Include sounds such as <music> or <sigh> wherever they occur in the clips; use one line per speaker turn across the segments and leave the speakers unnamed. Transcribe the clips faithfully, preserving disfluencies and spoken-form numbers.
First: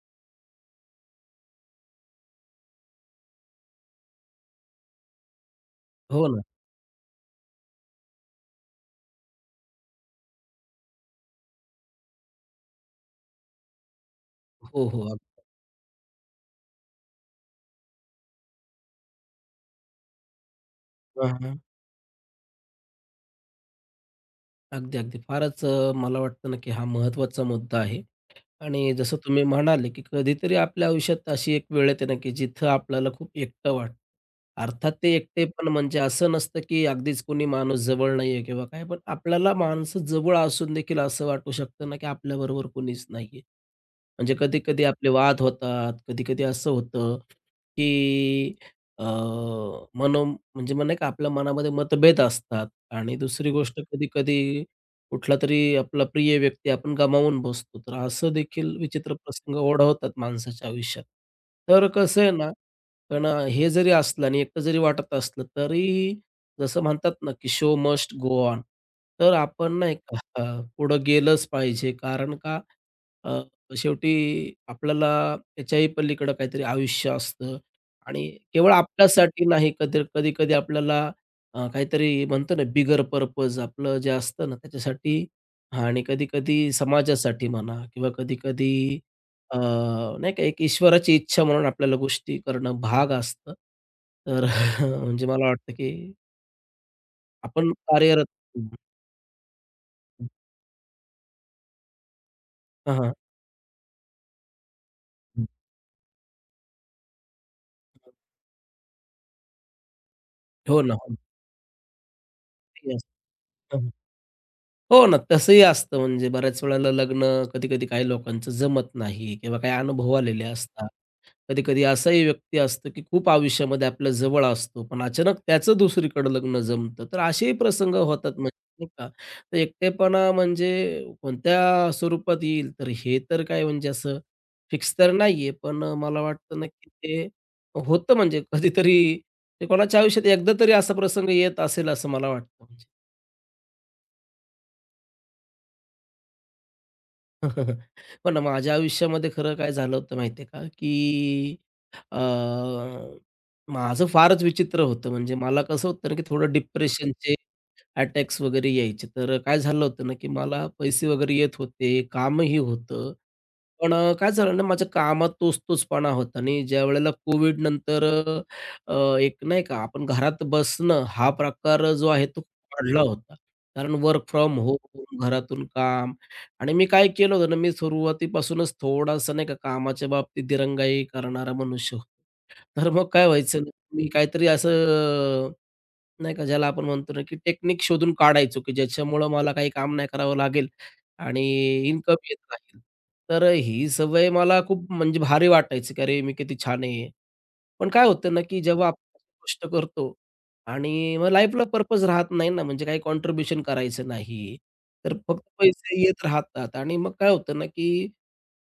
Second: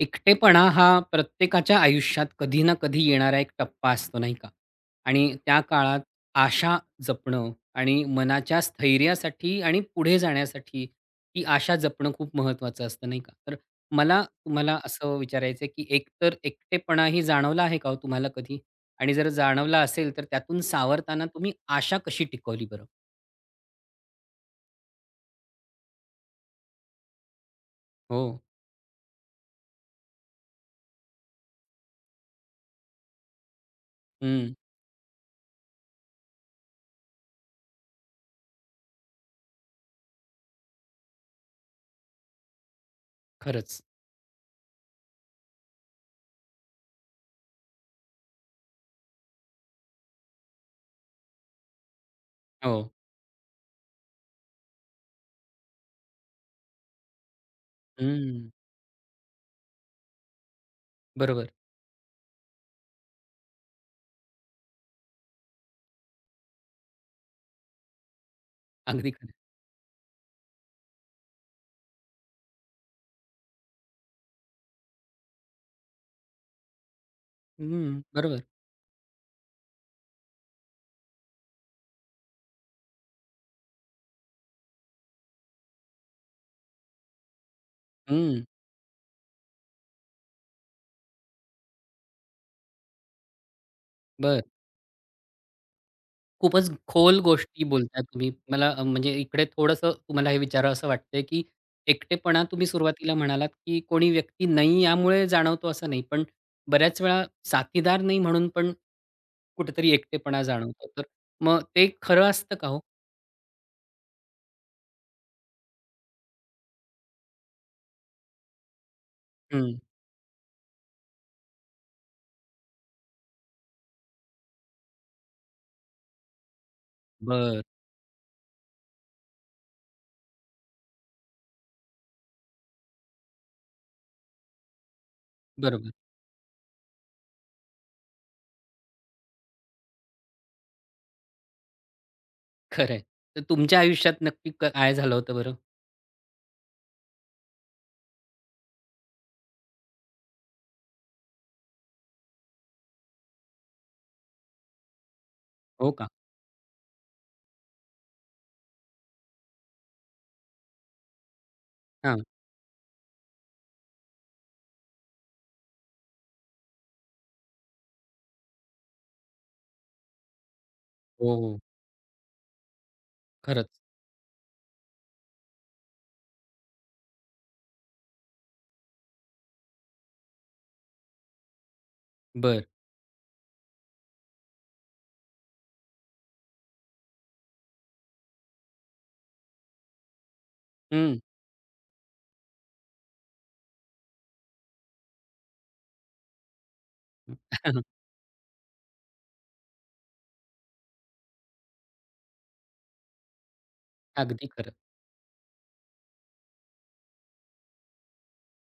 एकटेपणा हा प्रत्येकाच्या आयुष्यात कधी ना कधी येणारा एक टप्पा असतो नाही का? आणि त्या काळात
हो ना.
आशा जपणं आणि मनाच्या स्थैर्यासाठी आणि पुढे जाण्यासाठी ती आशा जपणं खूप महत्त्वाचं असतं नाही का? तर मला तुम्हाला
हो, हो.
असं विचारायचं आहे, की एकतर एकटेपणाही जाणवला आहे का हो तुम्हाला कधी? आणि जर जाणवला असेल, तर त्यातून
अग
सावरताना
हां,
तुम्ही
हां.
आशा कशी टिकवली बरं?
अगदी, अगदी. फारच अ, मला वाटतं ना, की हा महत्त्वाचा मुद्दा आहे
हो.
आणि जसं तुम्ही म्हणाले, की कधीतरी आपल्या आयुष्यात अशी एक वेळ येते ना, की जिथं आपल्याला खूप एकटं वाटतं.
हं.
अर्थात ते एकटेपण म्हणजे असं नसतं, की अगदीच कोणी माणूस जवळ नाहीये किंवा काय, पण आपल्याला माणसं जवळ असून देखील असं वाटू शकतं ना, की आपल्याबरोबर कोणीच नाहीये.
खरंच.
म्हणजे कधी-कधी आपले वाद होतात, कधी-कधी असं होतं, की अ, मनो म्हणजे मग नाही का आपल्या मनामध्ये मतभेद असतात
हो.
आणि दुसरी गोष्ट कधी-कधी कुठलातरी आपला प्रिय व्यक्ती आपण गमावून बसतो. तर असं
हं.
देखील विचित्र प्रसंग ओढवतात माणसाच्या आयुष्यात.
बरोबर.
तर कसं आहे ना, पण अ, हे जरी असलं आणि एकटं जरी वाटत असलं तरी जसं म्हणतात ना, की शो मस्ट गो ऑन.
अगदी
तर
खरं.
आपण नाही का अं, पुढं गेलंच पाहिजे. कारण का? शेवटी आपल्याला त्याच्याही पलीकडं काहीतरी आयुष्य असतं
हं.
आणि
बरोबर.
केवळ आपल्यासाठी नाही, कधी कधी-कधी आपल्याला अ, काहीतरी म्हणतो ना, बिगर पर्पज आपलं जे असतं ना, त्याच्यासाठी आणि कधी-कधी समाजासाठी म्हणा किंवा
हं.
कधी-कधी नाही का, एक ईश्वराची इच्छा म्हणून आपल्याला गोष्टी करणं भाग असतं.
बरं.
तर <laughs> म्हणजे मला वाटतं, की
खूपच खोल गोष्टी
आपण
बोलताय
कार्यरत
तुम्ही.
हं,
मला अ, म्हणजे इकडे थोडंसं
हं.
तुम्हाला हे विचारावसं वाटतंय, की एकटेपणा तुम्ही सुरुवातीला म्हणालात, की कोणी व्यक्ती नाही यामुळे जाणवतो असं नाही. पण बऱ्याच वेळा साथीदार नाही म्हणून पण कुठेतरी एकटेपणा
हो
जाणवतो.
ना,
तर
हो.
मग ते खरं असतं का हो?
Yes. हो ना, तसंही असतं म्हणजे बऱ्याच वेळेला लग्न कधी-कधी काही लोकांचं जमत नाही किंवा काही
हं.
अनुभव आलेले असतात. कधी-कधी असाही व्यक्ती असतो, की खूप आयुष्यामध्ये आपल्या जवळ असतो, पण अचानक त्याचं दुसरीकडे लग्न जमतं. तर असेही
बरं.
प्रसंग होतात म्हणजे नाही का. तर एकटेपणा म्हणजे कोणत्या स्वरूपात येईल, तर हे तर काय म्हणजे असं फिक्स तर नाहीये. पण
बरोबर.
मला वाटतं ना, की ते होतं म्हणजे कधीतरी ते कोणाच्या आयुष्यात एकदा तरी असा प्रसंग येत असेल असं मला वाटतं. म्हणजे.
खरं तर तुमच्या आयुष्यात नक्की क काय झालं होतं बरं?
<laughs> पण माझ्या आयुष्यामध्ये खरं काय झालं होतं माहिती का, की अ, माझं फारच विचित्र होतं. म्हणजे मला कसं
हो
होतं
का?
ना, की थोडं डिप्रेशनचे अटॅक्स वगैरे यायचे. तर अ, काय झालं होतं ना, की मला पैसे वगैरे येत होते,
हां.
कामही होतं. पण अ, काय झालं ना, माझ्या कामात तोच-तोचपणा होता आणि ज्यावेळेला कोविड नंतर अ, अ, एक नाही का आपण घरात बसणं हा
हो, हो.
प्रकार जो आहे तो वाढला होता.
खरंच.
कारण वर्क फ्रॉम होम, घरातून काम आणि मी काय केलं होतं ना, मी सुरुवातीपासूनच थोडासा नाही का कामाच्या बाबतीत दिरंगाई करणारा मनुष्य.
बरं.
तर मग काय व्हायचं ना, मी काहीतरी असं नाही का, ज्याला आपण म्हणतो ना, की टेक्निक शोधून काढायचो, की ज्याच्यामुळं मला काही काम नाही करावं लागेल
हं.
आणि इन्कम येत राहील. तर ही सवय मला खूप म्हणजे भारी वाटायची, की अरे, मी किती छान आहे. पण
<laughs>
काय होतं ना, की जेव्हा आपण गोष्ट करतो आणि मग लाईफला पर्पज राहत नाही ना, म्हणजे काही कॉन्ट्रिब्युशन करायचं
अगदी
नाही.
खरं.
तर फक्त पैसे येत राहतात आणि मग काय होतं ना, की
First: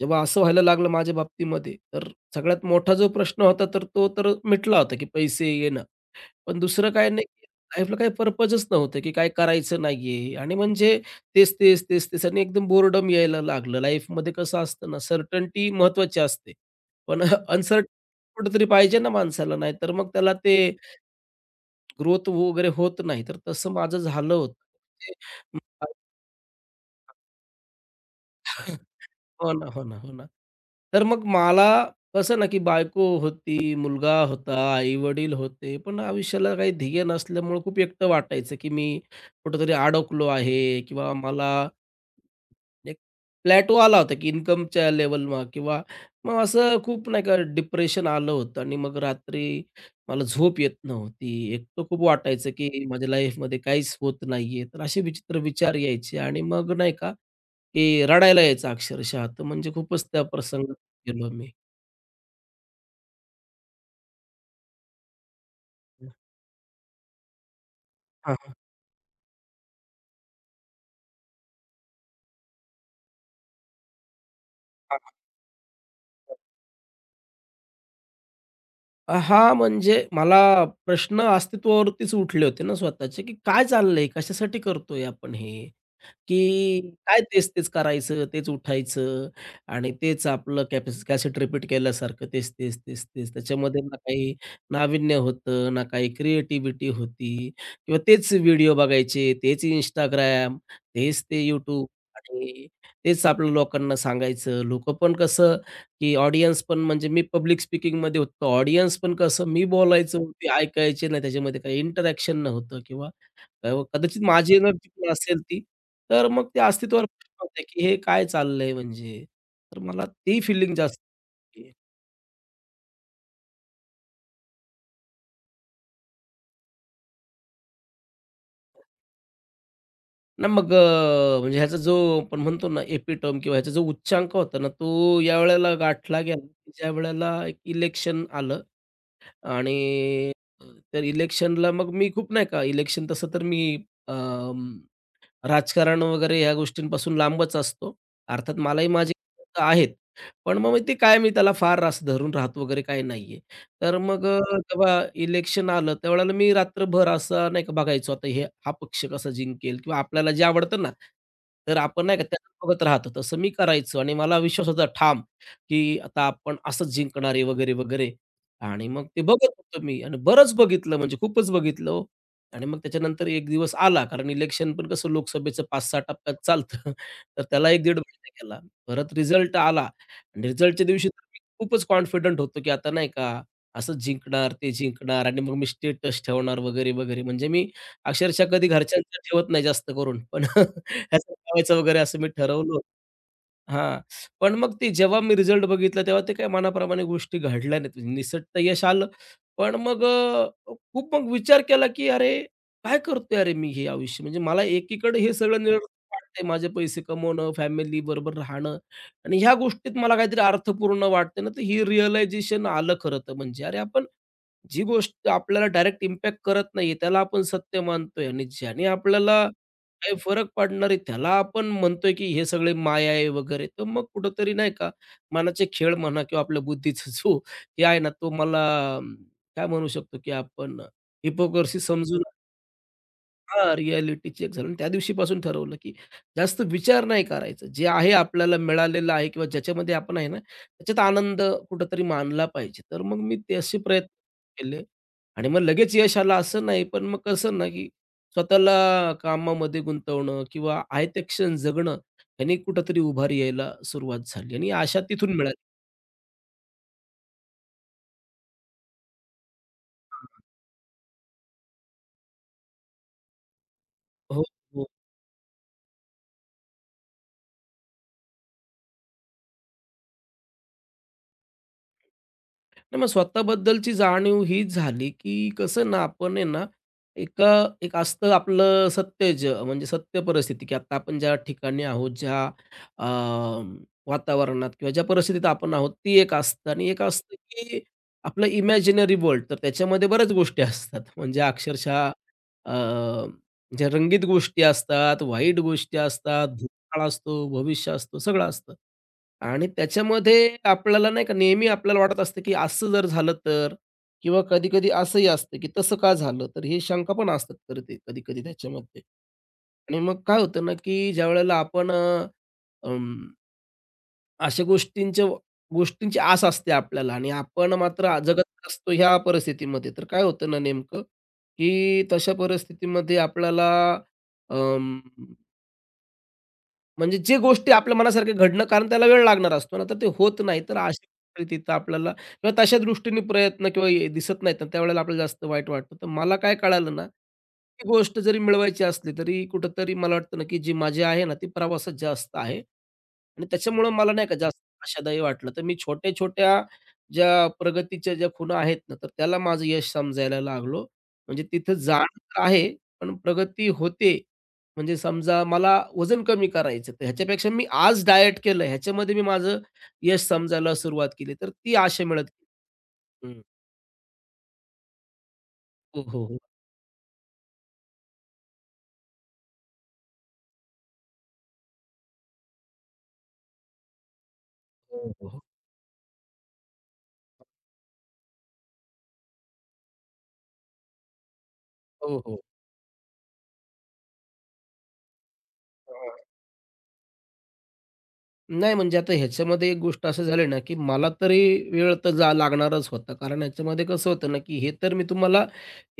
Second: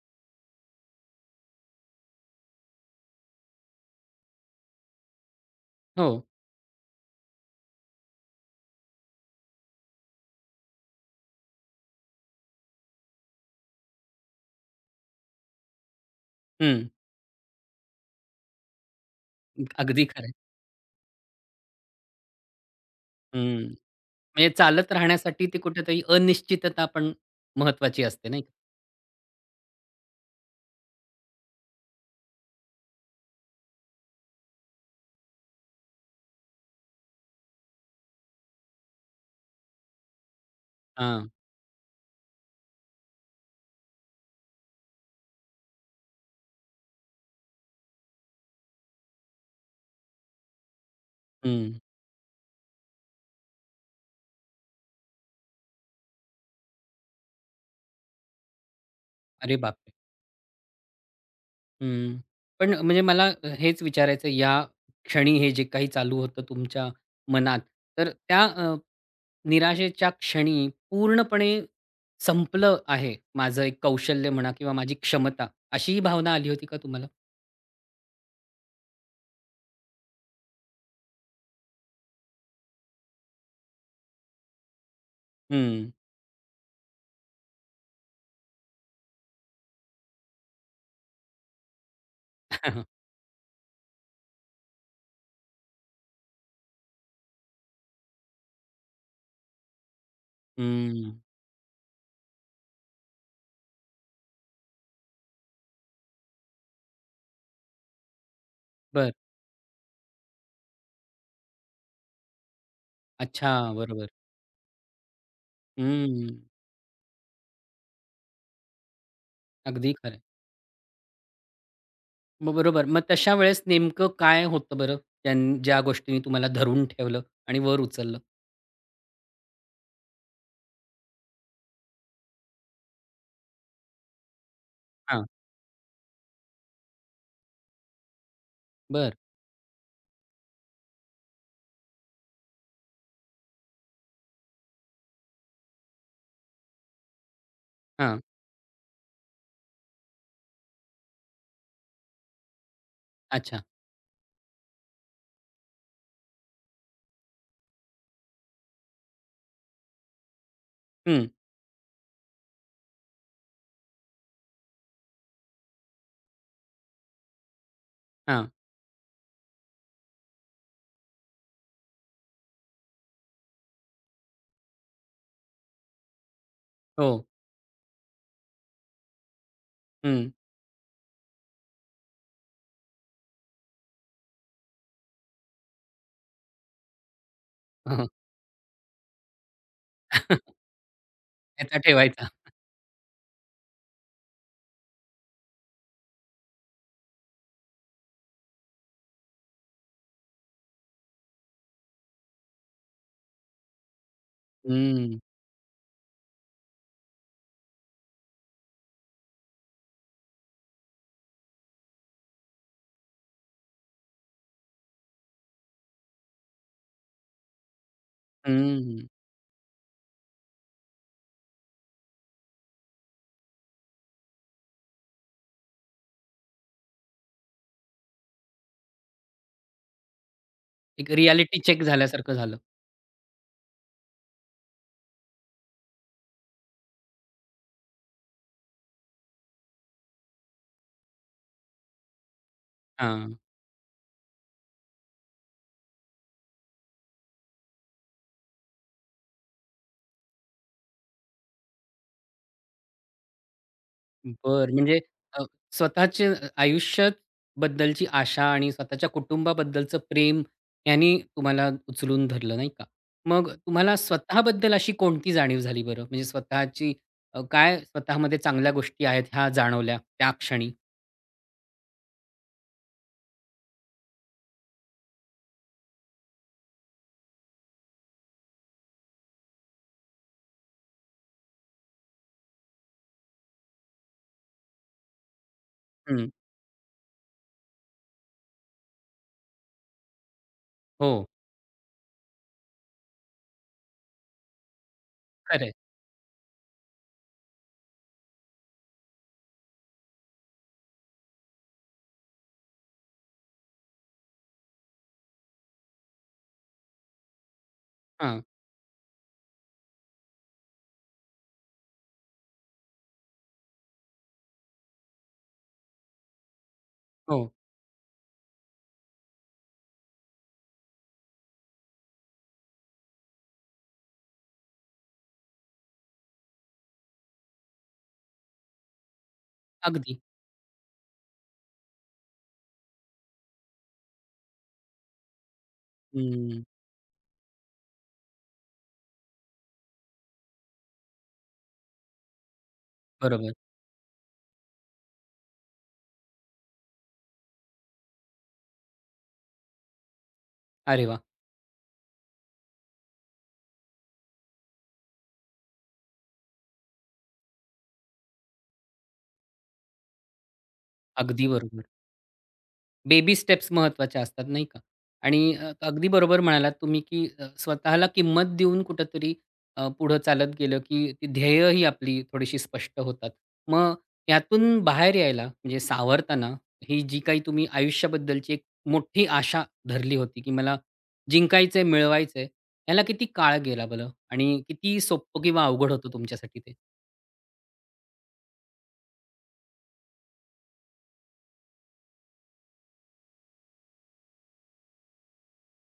जेव्हा असं व्हायला लागलं माझ्या बाबतीमध्ये, तर सगळ्यात मोठा जो प्रश्न होता तर तो तर मिटला होता, की पैसे येणं.
हो.
पण दुसरं काय नाही, लाईफला काही पर्पजच नव्हतं, की काय करायचं नाहीये आणि म्हणजे तेच, तेच, तेच, तेच आणि एकदम बोरडम यायला लागलं. लाईफमध्ये कसं असतं ना, सर्टन्टी महत्त्वाची असते.
हं.
पण अनसर्टन कुठेतरी पाहिजे ना माणसाला, नाहीतर
अगदी
मग
खरं.
त्याला ते ग्रोथ वगैरे होत नाही. तर
हं.
तसं माझं झालं
म्हणजे
होतं.
चालत राहण्यासाठी ती कुठेतरी अनिश्चितता पण महत्त्वाची असते, नाही का?
<laughs> हो ना, हो ना, हो ना. तर मग मला कसं ना, की बायको होती, मुलगा होता, आई-वडील होते, पण आयुष्याला काही ध्येय नसल्यामुळं खूप एकटं वाटायचं, की मी कुठेतरी अडकलो आहे किंवा
हां.
मला एक प्लॅटो आला होता, की इन्कमच्या लेव्हलला किंवा मग असं खूप नाही का डिप्रेशन आलं होतं आणि मग रात्री मला झोप येत नव्हती.
हं.
एकटं खूप वाटायचं, की माझ्या लाईफमध्ये काहीच होत नाहीये. तर असे विचित्र विचार यायचे आणि मग नाही का, की रडायला यायचं अक्षरशः. तर
अरे
म्हणजे
बापरे!
खूपच त्या प्रसंगात गेलो मी.
हं. पण म्हणजे मला हेच विचारायचं आहे, या क्षणी हे जे काही चालू होतं तुमच्या मनात, तर त्या
हां,
अ, निराशेच्या क्षणी पूर्णपणे संपलं आहे माझं एक कौशल्य म्हणा किंवा माझी
हां, हां.
क्षमता, अशी ही भावना आली होती का तुम्हाला?
हां, म्हणजे मला प्रश्न अस्तित्वावरतीच उठले होते ना स्वतःचे, की काय चाललंय? कशासाठी करतोय आपण हे?
हं.
की काय तेच-तेच करायचं, तेच उठायचं आणि तेच आपलं कॅपॅस कॅसेट रिपीट केल्यासारखं तेच, तेच, तेच,
<laughs>
तेच. त्याच्यामध्ये ना काही नाविन्य होतं, ना काही क्रिएटिव्हिटी होती किंवा तेच व्हिडिओ बघायचे, तेच Instagram,
हं.
तेच ते YouTube आणि तेच आपलं लोकांना सांगायचं. लोकं पण कसं, की ऑडियन्स पण म्हणजे मी पब्लिक स्पीकिंगमध्ये होतो. ऑडियन्स
बरं.
पण कसं मी बोलायचो, ते ऐकायचे नाही. त्याच्यामध्ये काही इंटरॅक्शन नव्हतं किंवा
अच्छा.
तर
बरोबर.
कदाचित माझी एनर्जी पण असेल ती,
हं.
तर मग ते अस्तित्वावर प्रश्न होते, की हे काय चाललंय म्हणजे? तर
अगदी
मला
खरं.
ती फीलिंग जास्त येते.
मग बरोबर. मग तशा वेळेस नेमकं काय होतं बरं? त्यां ज्या गोष्टींनी तुम्हाला धरून ठेवलं आणि वर उचललं?
ना मग अ, म्हणजे ह्याचा जो आपण म्हणतो ना एपिटोम किंवा ह्याचा जो उच्चांक होता ना, तो
हां.
यावेळेला गाठला गेला, ज्यावेळेला एक इलेक्शन आलं
बरं.
आणि अ, तर इलेक्शनला मग मी खूप नाही का, इलेक्शन तसं तर मी राजकारण वगैरे ह्या गोष्टींपासून लांबच असतो.
हां.
अर्थात मलाही माझी आहेत. पण मग ते काय मी त्याला फार रास धरून राहत वगैरे काही नाहीये.
अच्छा.
तर मग अ, जेव्हा इलेक्शन आलं त्यावेळेला मी रात्रभर असं नाही का बघायचो आता हे हा पक्ष कसा जिंकेल किंवा आपल्याला जे आवडतं ना,
हं.
तर आपण नाही का त्याला बघत राहतो. तसं मी करायचो आणि मला विश्वास होता ठाम, की आता आपण असंच जिंकणार वगैरे, वगैरे.
हां.
आणि मग ते बघत होतो मी आणि बरंच बघितलं म्हणजे खूपच बघितलं हो. आणि मग त्याच्यानंतर एक दिवस आला, कारण इलेक्शन पण कसं लोकसभेचं पाच सहा टप्प्यात चालतं. <laughs>
हो.
तर त्याला एक पंधरा महिना गेला. परत रिझल्ट आला
हं.
आणि रिझल्टच्या दिवशी तर मी खूपच कॉन्फिडंट होतो, की आता नाही का असंच जिंकणार, ते जिंकणार आणि मग मी स्टेटस ठेवणार वगैरे, वगैरे. म्हणजे मी
<laughs> हं,
अक्षरशः कधी घरच्यांचं ठेवत नाही जास्त करून, पण <laughs> ह्याचं ठेवायचं
त्याचा
वगैरे असं
ठेवायचा.
मी ठरवलं हां. पण मग ते जेव्हा मी रिझल्ट बघितला, तेव्हा ते काही मनाप्रमाणे गोष्टी घडल्या नाहीत. म्हणजे निसटतं यश आलं, पण मग अ, खूप मग विचार केला, की "अरे, काय करतोय अरे मी हे आयुष्य?" म्हणजे मला
हं.
एकीकडे हे सगळं निरर्थक वाटतंय. माझे पैसे कमवणं, फॅमिली बरोबर राहणं आणि ह्या गोष्टीत मला काहीतरी अर्थपूर्ण वाटतंय ना, तर ही रिअलायझेशन आलं खरं तर म्हणजे. अरे, आपण जी गोष्ट आपल्याला डायरेक्ट इम्पॅक्ट करत नाहीये, त्याला आपण सत्य मानतोय आणि ज्याने
हं.
आपल्याला काही फरक पडणार आहे, त्याला आपण म्हणतोय की हे सगळे माया आहे वगैरे. तर मग कुठेतरी नाही का मनाचे खेळ म्हणा किंवा आपल्या बुद्धीचा <laughs> जो हे आहे ना, तो मला अं, काय म्हणू शकतो की आपण
एक रिएलिटी
हिपोक्रसी
चेक
समजून
झाल्यासारखं झालं.
हां, रिअॅलिटी चेक झालं आणि त्या दिवशीपासून ठरवलं, की जास्त विचार नाही करायचा. जे आहे आपल्याला मिळालेलं आहे किंवा ज्याच्यामध्ये आपण आहे ना, त्याच्यात आनंद कुठेतरी मानला पाहिजे. तर मग मी
हां.
ते असे प्रयत्न केले आणि मग लगेच यश आलं असं नाही, पण मग कसं ना, की स्वतःला कामामध्ये गुंतवणं किंवा आहे ते क्षण जगणं, ह्यानी कुठेतरी उभारी यायला सुरुवात झाली आणि
बरं. म्हणजे
आशा तिथून
अ,
मिळाली.
स्वतःचे अ, आयुष्यात बद्दलची आशा आणि स्वतःच्या कुटुंबाबद्दलचं प्रेम यांनी तुम्हाला उचलून धरलं, नाही का? मग तुम्हाला
हो.
स्वतःबद्दल
हो.
अशी कोणती जाणीव झाली बरं? म्हणजे स्वतःची अ, काय स्वतःमध्ये चांगल्या गोष्टी आहेत ह्या जाणवल्या त्या क्षणी?
नाही मग स्वतःबद्दलची जाणीव हीच झाली, की कसं ना आपण आहे ना, एका एक असतं आपलं सत्य ज म्हणजे सत्य परिस्थिती, की आता आपण ज्या ठिकाणी आहोत, ज्या अ, वातावरणात किंवा ज्या परिस्थितीत आपण आहोत, ती
हं.
एक असतं आणि एक असतं, की आपलं इमॅजिनरी वर्ल्ड. तर त्याच्यामध्ये बऱ्याच गोष्टी असतात.
हो,
म्हणजे अक्षरशः अ, ज्या रंगीत गोष्टी असतात, वाईट
खरं
गोष्टी असतात, भूतकाळ असतो, भविष्य असतो, सगळं असतं. आणि त्याच्यामध्ये आपल्याला नाही का नेहमी आपल्याला वाटत असतं, की असं जर झालं तर? किंवा कधी-कधी असंही असतं, की तसं का झालं? तर हे शंका पण असतात खरं ते कधी-कधी
हां.
त्याच्यामध्ये. आणि मग काय होतं ना, की ज्यावेळेला आपण अ, अं, अशा गोष्टींच्या गोष्टींची आस असते आपल्याला आणि
हो,
आपण मात्र जगत असतो ह्या परिस्थितीमध्ये. तर काय होतं ना नेमकं, की तशा परिस्थितीमध्ये आपल्याला अं म्हणजे जे गोष्टी आपल्या मनासारखे घडणं कारण त्याला वेळ लागणार असतो ना, तर ते
अगदी.
होत नाही. तर अशा परिस्थितीत आपल्याला किंवा तशा दृष्टीने प्रयत्न किंवा हे दिसत नाहीत ना, त्यावेळेला आपल्याला जास्त वाईट वाटतं. तर मला काय
हं.
कळालं ना, ती गोष्ट जरी मिळवायची असली तरी कुठेतरी मला वाटतं ना, की जी माझी आहे ना, ती प्रवासात जास्त आहे आणि
बरोबर.
त्याच्यामुळं मला नाही का जास्त आशादायी वाटलं. तर मी छोट्या-छोट्या ज्या प्रगतीच्या ज्या खुणा आहेत ना, तर त्याला माझं यश समजायला लागलो.
अरे वाह!
म्हणजे तिथं जाण तर आहे, पण प्रगती होते म्हणजे समजा मला वजन कमी करायचं आहे, तर ह्याच्यापेक्षा मी आज डाएट केलं, ह्याच्यामध्ये मी माझं यश समजायला सुरुवात केली,
अगदी
तर ती
बरोबर.
आशा मिळत
बेबी
हं.
स्टेप्स महत्त्वाच्या असतात नाही का? आणि अ,
हो,
अगदी
हो, हो.
बरोबर म्हणालात तुम्ही, की अ, स्वतःला किंमत देऊन कुठेतरी अ, पुढं चालत गेलं, की ती ध्येय ही आपली थोडीशी स्पष्ट होतात. मग यातून
हो,
बाहेर
हो.
यायला म्हणजे सावरताना ही जी काही तुम्ही आयुष्याबद्दलची एक मोठी आशा धरली होती, की मला जिंकायचंय,
हो, हो.
मिळवायचंय, याला किती काळ गेला बरं? आणि किती सोपं किंवा अवघड
हो.
होतं तुमच्यासाठी ते?
नाही, म्हणजे आता ह्याच्यामध्ये एक गोष्ट असं झाली ना, की मला तरी वेळ तर जा लागणारच होता. कारण ह्याच्यामध्ये कसं होतं ना, की हे तर मी तुम्हाला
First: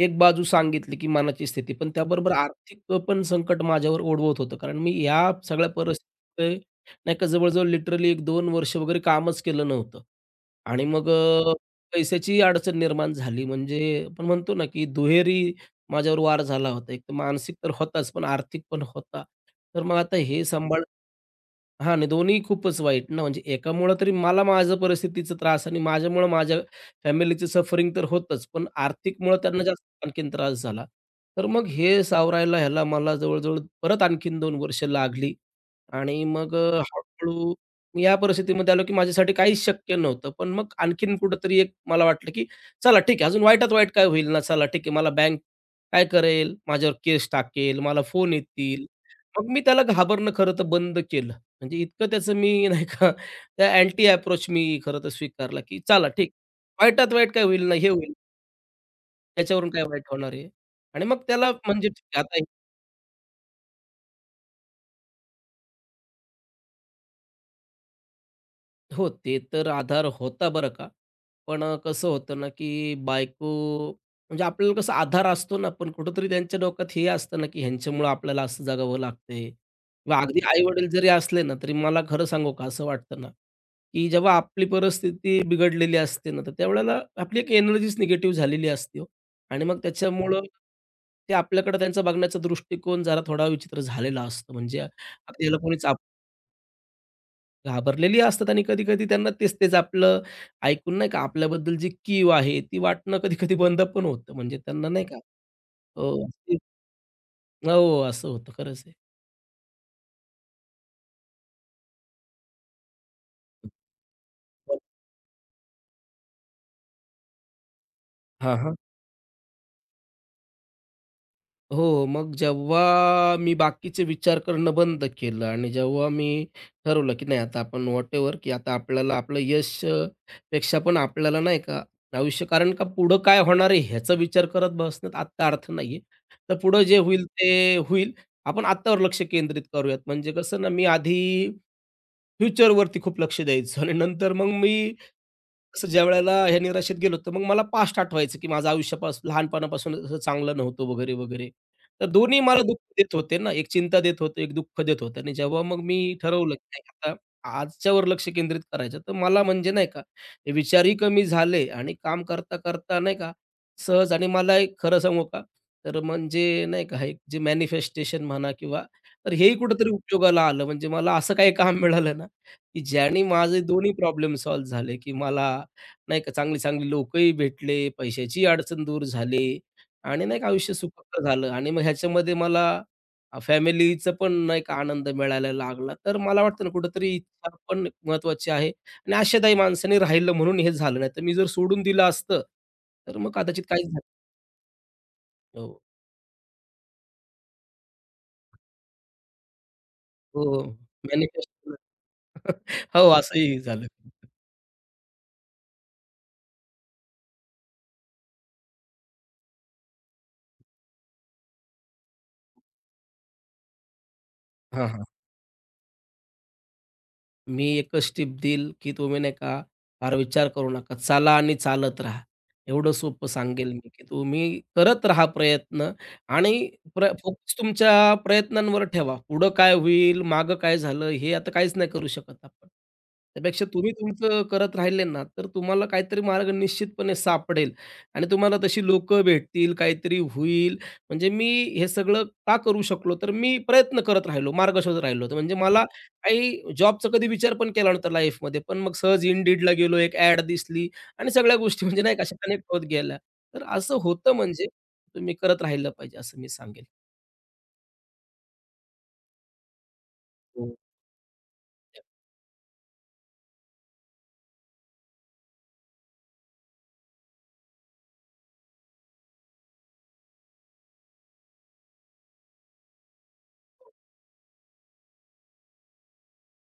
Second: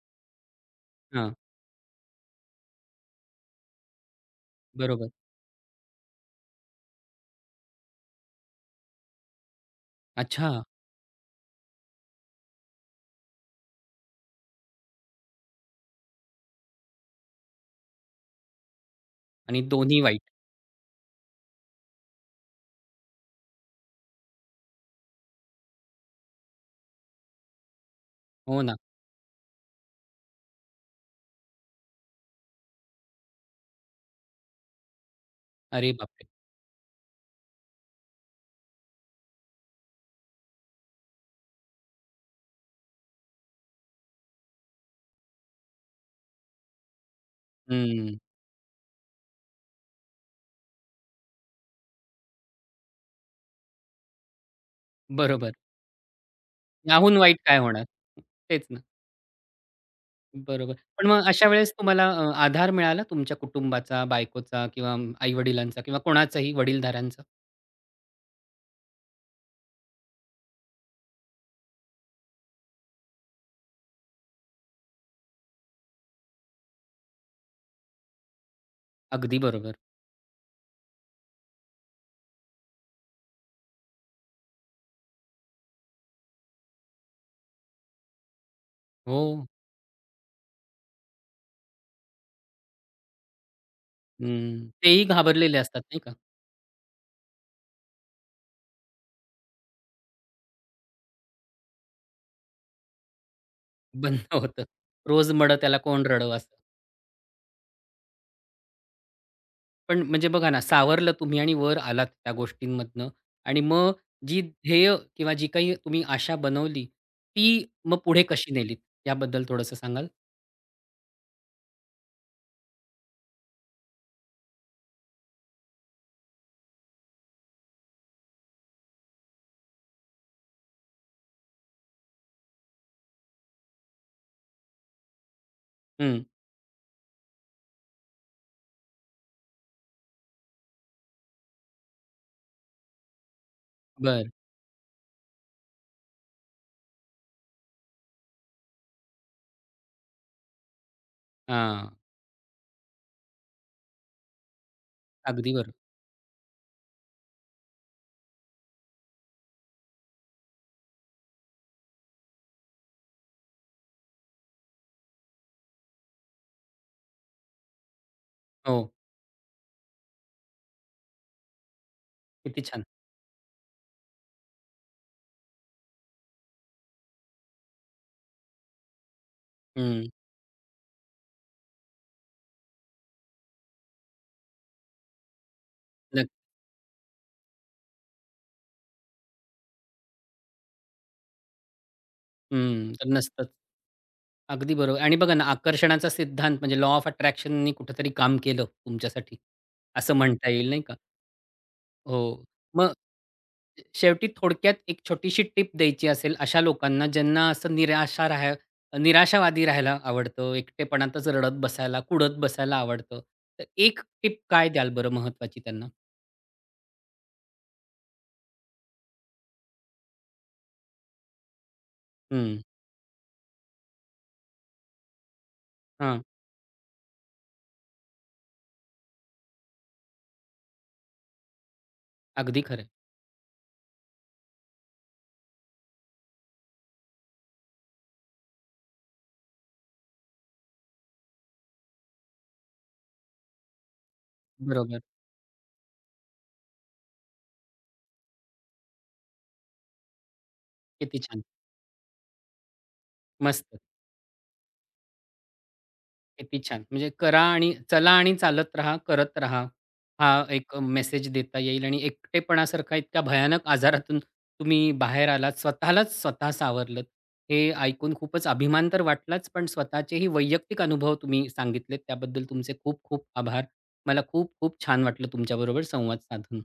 एक बाजू सांगितली, की
हां,
मनाची स्थिती. पण त्याबरोबर आर्थिक पण संकट माझ्यावर ओढवत होतं. कारण मी
बरोबर.
ह्या सगळ्या परिस्थितीत नाही का जवळ लिटरली एक दोन वर्ष वगैरे कामच केलं नव्हतं.
अच्छा
आणि मग अ, पैशाची अडचण निर्माण झाली. म्हणजे आपण म्हणतो ना, की दुहेरी माझ्यावर वार झाला होता. एक तर मानसिक तर होताच, पण आर्थिक पण होता.
आणि
तर मग
दोन्ही
आता
वाईट.
हे सांभाळणं हां, नाही दोन्ही खूपच वाईट ना, म्हणजे एकामुळं तरी मला माझं परिस्थितीचा त्रास आणि माझ्यामुळं माझ्या फॅमिलीचं सफरिंग तर होतंच,
हो
पण
ना.
आर्थिकमुळं त्यांना जास्त आणखीन त्रास झाला. तर मग हे सावरायला ह्याला मला जवळ-जवळ परत आणखीन दोन वर्ष लागली
अरे
आणि
बापरे!
मग अ, हळू मी या परिस्थितीमध्ये आलो, की माझ्यासाठी काहीच शक्य नव्हतं. पण मग आणखीन कुठेतरी एक मला वाटलं, की चला ठीक आहे, अजून वाईटात वाईट काय होईल ना, चला ठीक आहे, मला बँक काय करेल, माझ्यावर केस टाकेल, मला
हं,
फोन येतील. मग मी त्याला घाबरणं खरं तर बंद केलं. म्हणजे इतकं त्याचं मी <laughs> नाही का त्या अँटी अप्रोच मी खरं तर
बरोबर.
स्वीकारला, की चला ठीक. वाईटात
याहून
वाईट
वाईट
काय
काय
होईल ना,
होणार?
हे होईल.
तेच ना.
त्याच्यावरून काय वाईट होणार आहे?
बरोबर.
आणि
पण
मग
मग अशा
त्याला
वेळेस
म्हणजे
तुम्हाला
ठीक आहे,
अ,
आता
आधार मिळाला तुमच्या कुटुंबाचा, बायकोचा किंवा आई-वडिलांचा किंवा कोणाचाही वडीलधाऱ्यांचा?
हो, ते तर आधार होता बरं का. पण अ, कसं होतं ना, की बायको म्हणजे आपल्याला कसा आधार असतो ना, पण कुठेतरी त्यांच्या डोक्यात हे असतं ना, की ह्यांच्यामुळं आपल्याला असं जगावं
अगदी
लागतंय
बरोबर.
किंवा अगदी आई-वडील जरी असले ना, तरी मला खरं सांगू का असं वाटतं ना, की जेव्हा आपली परिस्थिती बिघडलेली असते ना, तर त्यावेळेला आपली एक एनर्जीच निगेटिव्ह झालेली असते हो.
हो.
आणि मग त्याच्यामुळं ते आपल्याकडे त्यांचा बघण्याचा दृष्टिकोन जरा थोडा विचित्र झालेला असतो.
हं.
म्हणजे
तेही
अगदी
घाबरलेले असतात
कोणीच
नाही का? <laughs>
घाबरलेली असतात आणि कधी-कधी त्यांना तेच तेच आपलं ऐकून नाही का आपल्याबद्दल जी कीव आहे ती वाटणं कधी-कधी बंद पण
बंद
होतं. म्हणजे
होतं.
त्यांना नाही का
रोज मडं त्याला
अ,
कोण रडवं असं.
हो, असं होतं. खरंच आहे.
पण म्हणजे बघा ना, सावरलं तुम्ही आणि वर आलात त्या गोष्टींमधनं आणि मग जी ध्येय किंवा जी काही तुम्ही आशा बनवली, ती मग पुढे कशी
हां, हां.
नेलीत? याबद्दल थोडंसं सांगाल?
हो, हो. मग जेव्हा मी बाकीचे विचार करणं बंद केलं आणि जेव्हा मी ठरवलं, की नाही आता आपण व्हॉटएव्हर, की आता आपल्याला आपलं यश अ, पेक्षा पण आपल्याला नाही का आयुष्य कारण का पुढं काय होणार आहे ह्याचा विचार करत बसण्यात आत्ता अर्थ नाहीये.
हं.
तर पुढं जे होईल ते होईल. आपण आत्तावर लक्ष केंद्रित करूयात. म्हणजे कसं ना, मी आधी फ्युचरवरती खूप लक्ष द्यायचो आणि
बरं.
नंतर मग मी असं ज्यावेळेला ह्या निराशेत गेलो, तर मग मला पास्ट आठवायचं, की माझं आयुष्यापास लहानपणापासून असं चांगलं नव्हतं वगैरे, वगैरे.
हां.
तर दोन्ही मला दुःख देत होते ना, एक चिंता देत होते, एक दुःख देत होते आणि
अगदी
जेव्हा मग
बरोबर.
मी ठरवलं, की नाही आता आजच्यावर लक्ष केंद्रित करायचं, तर मला म्हणजे नाही का, हे विचारही कमी झाले आणि काम करता-करता नाही का, सहज आणि मला एक खरं सांगू का, तर म्हणजे नाही का, हे जे मॅनिफेस्टेशन म्हणा किंवा
हो.
तर हेही कुठेतरी उपयोगाला आलं. म्हणजे मला असं काही काम मिळालं ना,
किती
की
छान.
ज्याने माझे दोन्ही प्रॉब्लेम सॉल्व्ह झाले, की मला नाही का, चांगली-चांगली लोकही भेटले, पैशाचीही अडचण दूर झाली
हं.
आणि नाही का आयुष्य सुखकर झालं आणि मग ह्याच्यामध्ये मला अ, फॅमिलीचा पण नाही का आनंद मिळायला लागला. तर
नक्क
मला वाटतं ना कुठेतरी इच्छा पण महत्त्वाची आहे आणि आशादायी माणसाने राहिलं म्हणून हे झालं. नाहीतर मी जर सोडून दिलं असतं,
हं. तर
तर मग
नसतंच.
कदाचित काहीच झालं
अगदी बरोबर आणि बघा ना,
हो,
आकर्षणाचा सिद्धांत म्हणजे लॉ ऑफ अट्रॅक्शननी कुठेतरी काम केलं तुमच्यासाठी, असं म्हणता
हो,
येईल नाही का?
मॅनिफेस्ट
हो.
<laughs>
मग
हो, असंही झालं.
शेवटी थोडक्यात एक छोटीशी टिप द्यायची असेल अशा लोकांना ज्यांना असं निराशा राहा निराशावादी राहायला आवडतं, एकटेपणातच रडत बसायला, कुढत बसायला आवडतं. तर एक टिप काय
हां,
द्याल
हां.
बरं महत्त्वाची त्यांना?
मी एकच टिप देईल, की तुम्ही नाही का फार विचार करू नका. चाला आणि चालत राहा.
हं.
एवढं सोपं सांगेल मी, की तुम्ही करत राहा प्रयत्न
हां.
आणि प्र फोकस तुमच्या प्रयत्नांवर ठेवा. पुढं काय होईल, मागं काय झालं, हे आता काहीच नाही करू शकत
अगदी
आपण.
खरं
त्यापेक्षा तुम्ही तुमचं करत राहिले ना, तर तुम्हाला काहीतरी मार्ग निश्चितपणे सापडेल आणि तुम्हाला तशी लोकं भेटतील, काहीतरी होईल. म्हणजे मी हे सगळं का करू शकलो, तर मी प्रयत्न करत राहिलो, मार्ग शोधत
बरोबर.
राहिलो. तर म्हणजे मला काही जॉबचा कधी विचार पण केला नव्हता लाईफमध्ये. पण मग सहज Indeedला गेलो, एक ॲड दिसली
किती
आणि
छान.
सगळ्या गोष्टी म्हणजे नाही का अशा कनेक्ट होत गेल्या. तर
मस्त.
असं होतं म्हणजे तुम्ही करत राहिलं पाहिजे असं मी
किती छान!
सांगेल.
म्हणजे करा आणि चला आणि चालत राहा, करत राहा. हा
हो.
एक मेसेज देता येईल आणि एकटेपणासारखा इतक्या भयानक आजारातून तुम्ही बाहेर आलात. स्वतःलाच स्वतः सावरलत. हे ऐकून खूपच अभिमान तर वाटलाच, पण स्वतःचेही वैयक्तिक अनुभव तुम्ही सांगितलेत त्याबद्दल तुमचे खूप खूप आभार. मला खूप खूप छान वाटलं तुमच्याबरोबर संवाद साधून.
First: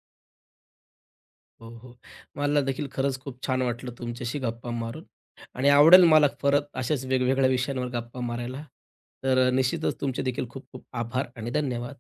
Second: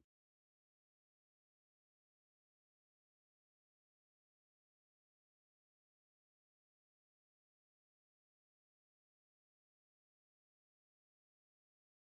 हो, हो. मला देखील खरंच खूप छान वाटलं तुमच्याशी गप्पा मारून आणि आवडेल मला परत अशाच वेगवेगळ्या विषयांवर गप्पा मारायला. तर निश्चितच तुमचे देखील खूप खूप आभार आणि धन्यवाद.